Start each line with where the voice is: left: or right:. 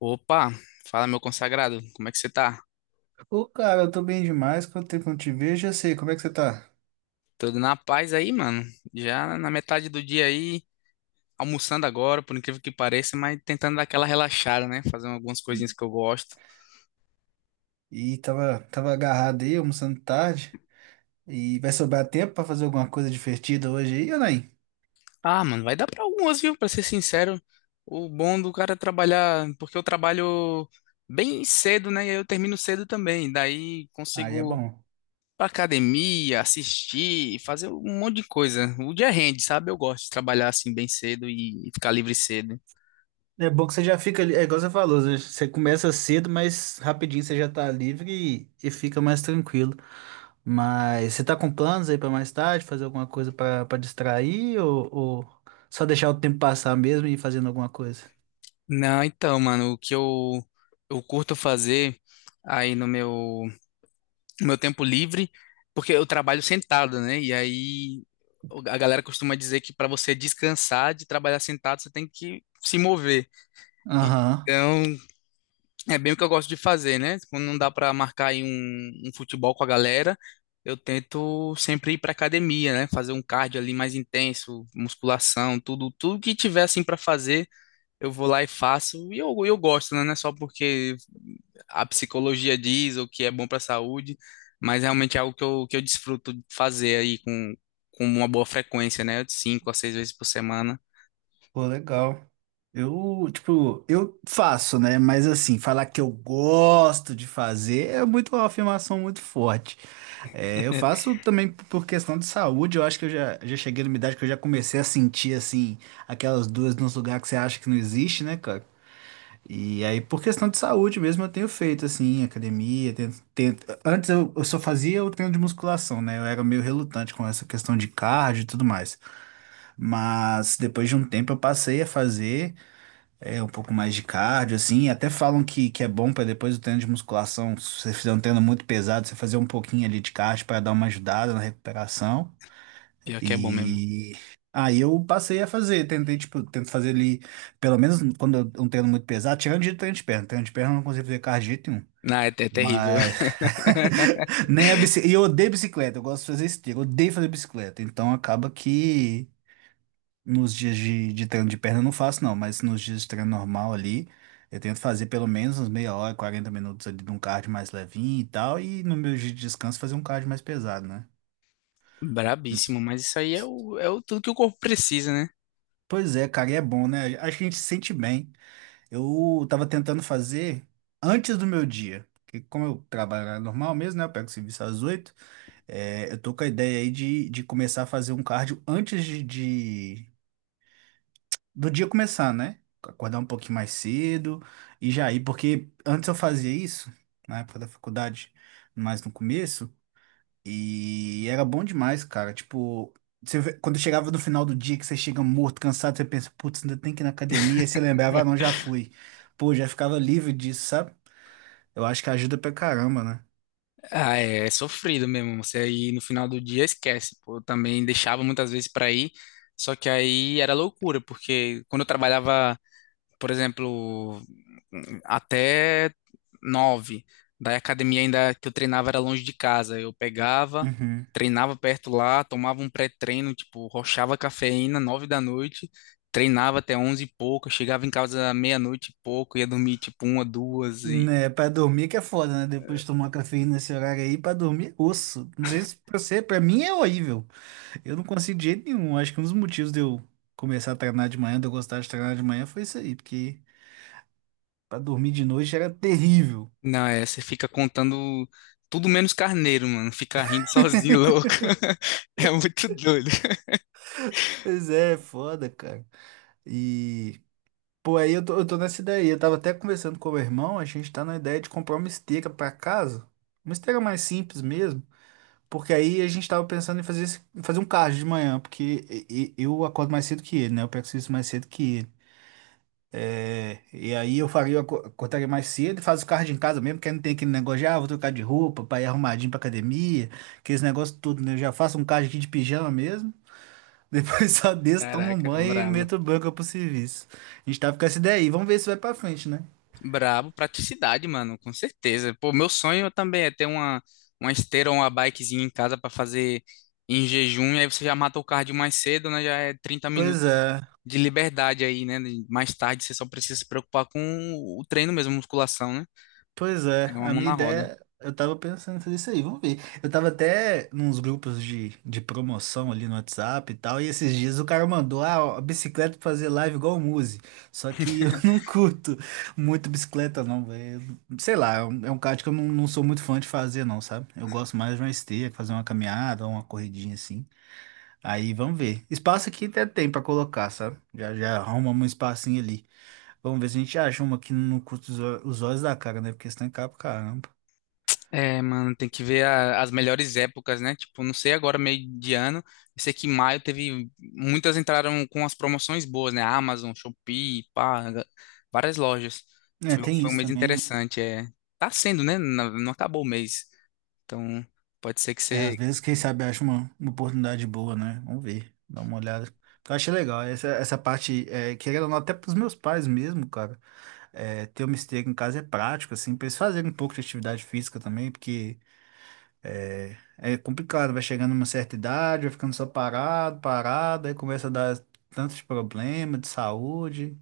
left: Opa, fala meu consagrado, como é que você tá?
right: Ô, cara, eu tô bem demais. Quanto tempo eu não te vejo? Já sei, como é que você tá?
left: Tudo na paz aí, mano? Já na metade do dia aí, almoçando agora, por incrível que pareça, mas tentando dar aquela relaxada, né? Fazendo algumas coisinhas que eu gosto.
right: E tava agarrado aí, almoçando tarde. E vai sobrar tempo pra fazer alguma coisa divertida hoje aí, ou nem?
left: Ah, mano, vai dar pra algumas, viu? Pra ser sincero, o bom do cara é trabalhar, porque eu trabalho bem cedo, né? E aí eu termino cedo também, daí
right: Aí é
left: consigo ir
right: bom.
left: pra academia, assistir, fazer um monte de coisa. O dia rende, sabe? Eu gosto de trabalhar assim bem cedo e ficar livre cedo.
right: É bom que você já fica ali, é igual você falou, você começa cedo, mas rapidinho você já tá livre e fica mais tranquilo. Mas você tá com planos aí pra mais tarde, fazer alguma coisa pra distrair, ou só deixar o tempo passar mesmo e ir fazendo alguma coisa?
left: Não, então, mano, o que eu curto fazer aí no meu tempo livre, porque eu trabalho sentado, né? E aí a galera costuma dizer que para você descansar de trabalhar sentado, você tem que se mover.
right: Aham.
left: Então, é bem o que eu gosto de fazer, né? Quando não dá para marcar aí um futebol com a galera, eu tento sempre ir para academia, né? Fazer um cardio ali mais intenso, musculação, tudo, tudo que tiver assim para fazer eu vou lá e faço, e eu gosto, né? Não é só porque a psicologia diz o que é bom para a saúde, mas realmente é algo que eu desfruto de fazer aí com uma boa frequência, né? De 5 a 6 vezes por semana.
right: Pô, legal. Eu, tipo, eu faço, né? Mas assim, falar que eu gosto de fazer é muito uma afirmação muito forte. É, eu faço também por questão de saúde, eu acho que eu já cheguei numa idade que eu já comecei a sentir, assim, aquelas dores nos lugares que você acha que não existe, né, cara? E aí, por questão de saúde mesmo, eu tenho feito, assim, academia, antes eu só fazia o treino de musculação, né? Eu era meio relutante com essa questão de cardio e tudo mais. Mas depois de um tempo eu passei a fazer. É um pouco mais de cardio, assim. Até falam que é bom para depois do treino de musculação, se você fizer um treino muito pesado, você fazer um pouquinho ali de cardio para dar uma ajudada na recuperação.
left: Pior que é bom mesmo.
right: E aí eu passei a fazer, tentei, tipo, tento fazer ali, pelo menos quando eu um treino muito pesado, tirando de treino de perna. Treino de perna eu não consigo fazer cardio de jeito nenhum.
left: Não, é terrível.
right: Mas nem a bicicleta. E eu odeio bicicleta, eu gosto de fazer esteira, eu odeio fazer bicicleta. Então acaba que nos dias de treino de perna eu não faço, não, mas nos dias de treino normal ali, eu tento fazer pelo menos uns meia hora, 40 minutos ali de um cardio mais levinho e tal, e no meu dia de descanso fazer um cardio mais pesado, né? Não.
left: Brabíssimo, mas isso aí é
right: S-
left: o tudo que o corpo precisa, né?
right: Pois é, cara, e é bom, né? Acho que a gente se sente bem. Eu tava tentando fazer antes do meu dia, porque como eu trabalho normal mesmo, né? Eu pego serviço às 8. Eu tô com a ideia aí de começar a fazer um cardio antes de do dia começar, né? Acordar um pouquinho mais cedo e já ir, porque antes eu fazia isso, na época da faculdade, mais no começo, e era bom demais, cara. Tipo, quando chegava no final do dia, que você chega morto, cansado, você pensa, putz, ainda tem que ir na academia, e você lembrava, ah, não, já fui. Pô, já ficava livre disso, sabe? Eu acho que ajuda pra caramba, né?
left: Ah, é sofrido mesmo. Você aí no final do dia esquece. Pô, eu também deixava muitas vezes para ir, só que aí era loucura, porque quando eu trabalhava, por exemplo, até 9. Daí a academia ainda que eu treinava era longe de casa. Eu pegava,
right: Uhum.
left: treinava perto lá, tomava um pré-treino, tipo, rochava cafeína, 9 da noite, treinava até 11 e pouco, chegava em casa meia-noite e pouco, ia dormir tipo uma, duas e...
right: Né, pra dormir que é foda, né? Depois de tomar cafeína nesse horário aí, pra dormir, é osso. Não sei se pra você, pra mim é horrível. Eu não consigo de jeito nenhum. Acho que um dos motivos de eu começar a treinar de manhã, de eu gostar de treinar de manhã, foi isso aí, porque pra dormir de noite era terrível.
left: Não, é, você fica contando tudo menos carneiro, mano. Fica rindo sozinho, louco. É muito doido.
right: Pois é, foda, cara. E, pô, aí eu tô nessa ideia aí. Eu tava até conversando com o meu irmão, a gente tá na ideia de comprar uma esteira pra casa, uma esteira mais simples mesmo, porque aí a gente tava pensando em fazer, em fazer um cardio de manhã, porque eu acordo mais cedo que ele, né? Eu pego serviço mais cedo que ele. E aí eu faria, eu aco- acordaria mais cedo e faz o cardio em casa mesmo, porque aí não tem aquele negócio de, ah, vou trocar de roupa pra ir arrumadinho pra academia, aqueles negócios tudo, né? Eu já faço um cardio aqui de pijama mesmo, depois só desço, tomo um
left: Caraca,
right: banho e
left: bravo.
right: meto banca pro serviço. A gente tá com essa ideia aí, vamos ver se vai pra frente, né?
left: Brabo, praticidade, mano, com certeza. Pô, meu sonho também é ter uma esteira ou uma bikezinha em casa pra fazer em jejum, e aí você já mata o cardio mais cedo, né? Já é 30
right: Pois
left: minutos
right: é.
left: de liberdade aí, né? Mais tarde você só precisa se preocupar com o treino mesmo, musculação, né?
right: Pois é,
left: É uma
right: a
left: mão
right: minha
left: na roda.
right: ideia, eu tava pensando em fazer isso aí, vamos ver. Eu tava até nos grupos de promoção ali no WhatsApp e tal, e esses dias o cara mandou, a bicicleta pra fazer live igual o Muzi. Só que eu não curto muito bicicleta, não, velho. Sei lá, é um kart que eu não sou muito fã de fazer, não, sabe? Eu gosto mais de uma esteira, fazer uma caminhada, uma corridinha assim. Aí vamos ver. Espaço aqui até tem pra colocar, sabe? Já arrumamos um espacinho ali. Vamos ver se a gente acha uma que não custa os olhos da cara, né? Porque senão é caro pra caramba.
left: É, mano, tem que ver as melhores épocas, né? Tipo, não sei agora, meio de ano. Eu sei que em maio teve. Muitas entraram com as promoções boas, né? Amazon, Shopee, pá, ga- várias lojas.
right: É,
left: Foi,
right: tem
left: foi um
right: isso
left: mês
right: também, né?
left: interessante. É. Tá sendo, né? Não, não acabou o mês. Então, pode ser que
right: É, às
left: você.
right: vezes, quem sabe, acha uma oportunidade boa, né? Vamos ver, dá uma olhada. Eu achei legal, essa parte, querendo ou não, até pros meus pais mesmo, cara, ter uma esteira em casa é prático, assim, pra eles fazerem um pouco de atividade física também, porque é complicado, vai chegando uma certa idade, vai ficando só parado, parado, aí começa a dar tanto de problema de saúde.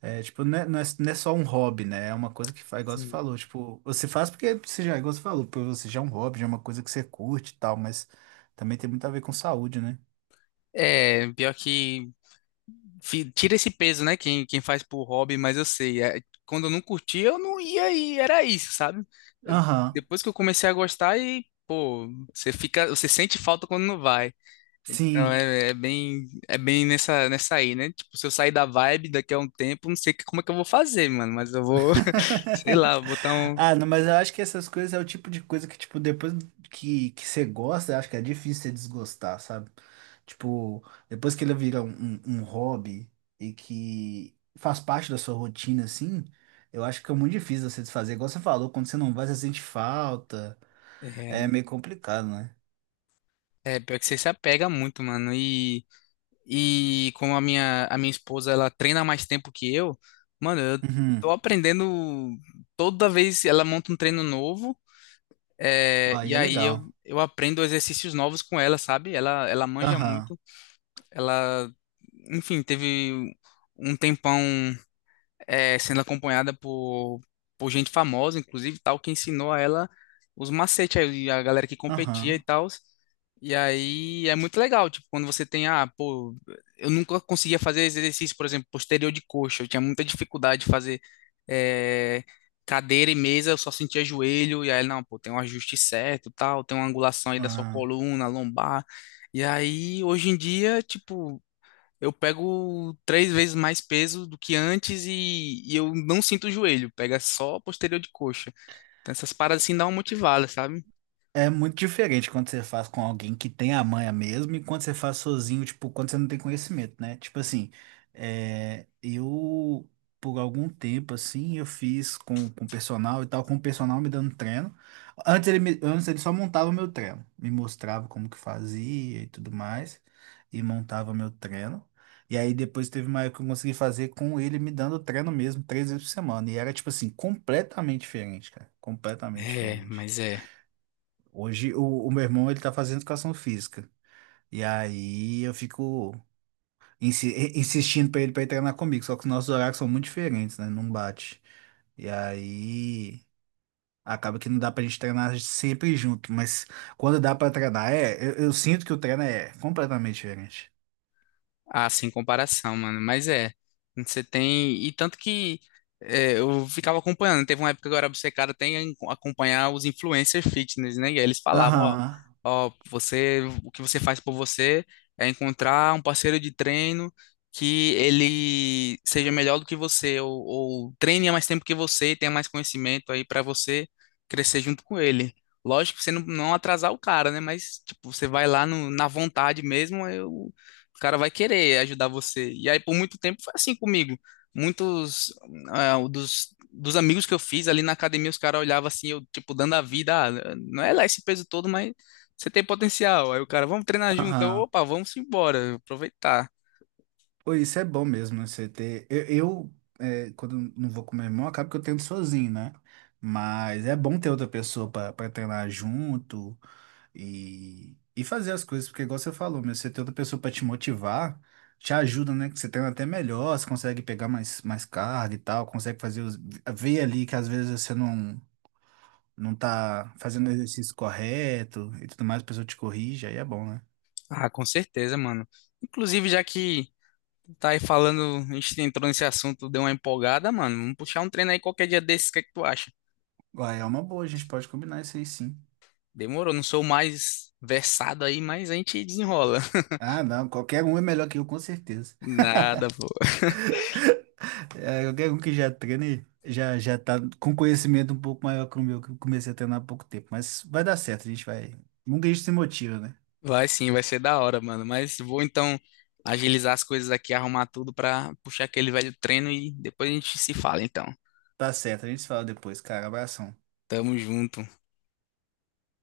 right: É, tipo, não é só um hobby, né? É uma coisa que faz, igual você
left: Sim.
right: falou, tipo, você faz porque você já, igual você falou, porque você já é um hobby, já é uma coisa que você curte e tal, mas também tem muito a ver com saúde, né?
left: É, pior que fi- tira esse peso, né? Quem faz por hobby, mas eu sei. É, quando eu não curtia, eu não ia e era isso, sabe? Eu-
right: Aham,
left: Depois que eu comecei a gostar e, pô, você fica, você sente falta quando não vai. Então
right: sim.
left: é, é bem nessa aí, né? Tipo, se eu sair da vibe daqui a um tempo, não sei como é que eu vou fazer, mano, mas eu vou, sei lá, botar um.
right: Ah, não, mas eu acho que essas coisas é o tipo de coisa que, tipo, depois que você gosta, eu acho que é difícil você desgostar, sabe? Tipo, depois que ele vira um hobby e que faz parte da sua rotina, assim, eu acho que é muito difícil você desfazer. Igual você falou, quando você não vai, você sente falta. É
left: É,
right: meio complicado, né?
left: é, pior que você se apega muito, mano. E. E como a minha esposa, ela treina há mais tempo que eu, mano, eu
right: Uhum.
left: tô aprendendo toda vez ela monta um treino novo,
right: Aí
left: e
right: é
left: aí eu,
right: legal.
left: eu aprendo exercícios novos com ela, sabe? Ela manja
right: Aham,
left: muito, ela, enfim, teve um tempão, é, sendo acompanhada por gente famosa, inclusive, tal, que ensinou a ela os macetes, aí, a galera que competia e
right: aham,
left: tal. E aí é muito legal, tipo, quando você tem, ah, pô, eu nunca conseguia fazer esse exercício, por exemplo, posterior de coxa, eu tinha muita dificuldade de fazer eh, cadeira e mesa, eu só sentia joelho, e aí, não, pô, tem um ajuste certo, tal, tem uma angulação aí da sua
right: aham.
left: coluna, lombar. E aí, hoje em dia, tipo, eu pego 3 vezes mais peso do que antes e eu não sinto o joelho, pega só a posterior de coxa. Então essas paradas assim dão uma motivada, sabe?
right: É muito diferente quando você faz com alguém que tem a manha mesmo e quando você faz sozinho, tipo, quando você não tem conhecimento, né? Tipo assim, é, eu, por algum tempo, assim, eu fiz com o personal e tal, com o personal me dando treino. Antes ele só montava o meu treino, me mostrava como que fazia e tudo mais, e montava meu treino. E aí depois teve uma época que eu consegui fazer com ele me dando treino mesmo, três vezes por semana. E era, tipo assim, completamente diferente, cara. Completamente
left: É,
right: diferente.
left: mas é.
right: Hoje o meu irmão ele tá fazendo educação física. E aí eu fico insistindo pra ele para treinar comigo, só que os nossos horários são muito diferentes, né? Não bate. E aí acaba que não dá pra gente treinar sempre junto, mas quando dá pra treinar, eu sinto que o treino é completamente diferente.
left: Ah, sem comparação, mano. Mas é, você tem. E tanto que é, eu ficava acompanhando. Teve uma época que eu era obcecado até em acompanhar os influencer fitness, né? E aí eles falavam: ó,
right: Aham,
left: ó, você, o que você faz por você é encontrar um parceiro de treino que ele seja melhor do que você, ou treine há mais tempo que você e tenha mais conhecimento aí pra você crescer junto com ele. Lógico que você não, não atrasar o cara, né? Mas, tipo, você vai lá na vontade mesmo, eu. O cara vai querer ajudar você. E aí, por muito tempo, foi assim comigo. Muitos dos amigos que eu fiz ali na academia, os caras olhavam assim, eu, tipo, dando a vida. Ah, não é lá esse peso todo, mas você tem potencial. Aí o cara, vamos treinar junto. Eu,
right: aham.
left: opa, vamos embora, aproveitar.
right: Pô, isso é bom mesmo, né? Você ter. Quando eu não vou com meu irmão, acaba que eu treino sozinho, né? Mas é bom ter outra pessoa pra treinar junto. E fazer as coisas, porque igual você falou, meu, você ter outra pessoa pra te motivar, te ajuda, né? Que você treina até melhor, você consegue pegar mais carga e tal, consegue fazer ver ali que às vezes você não tá fazendo o exercício correto e tudo mais, a pessoa te corrige, aí é bom, né?
left: Ah, com certeza, mano. Inclusive, já que tá aí falando, a gente entrou nesse assunto, deu uma empolgada, mano. Vamos puxar um treino aí qualquer dia desses, o que é que tu acha?
right: Uai, é uma boa, a gente pode combinar isso aí sim.
left: Demorou, não sou o mais versado aí, mas a gente desenrola.
right: Ah, não, qualquer um é melhor que eu, com certeza.
left: Nada, pô.
right: É, qualquer um que já treina e já tá com conhecimento um pouco maior que o meu, que eu comecei a treinar há pouco tempo. Mas vai dar certo, a gente vai. Nunca a gente se motiva, né?
left: Vai sim, vai ser da hora, mano. Mas vou então agilizar as coisas aqui, arrumar tudo pra puxar aquele velho treino e depois a gente se fala, então.
right: Tá certo, a gente se fala depois, cara. Abração.
left: Tamo junto.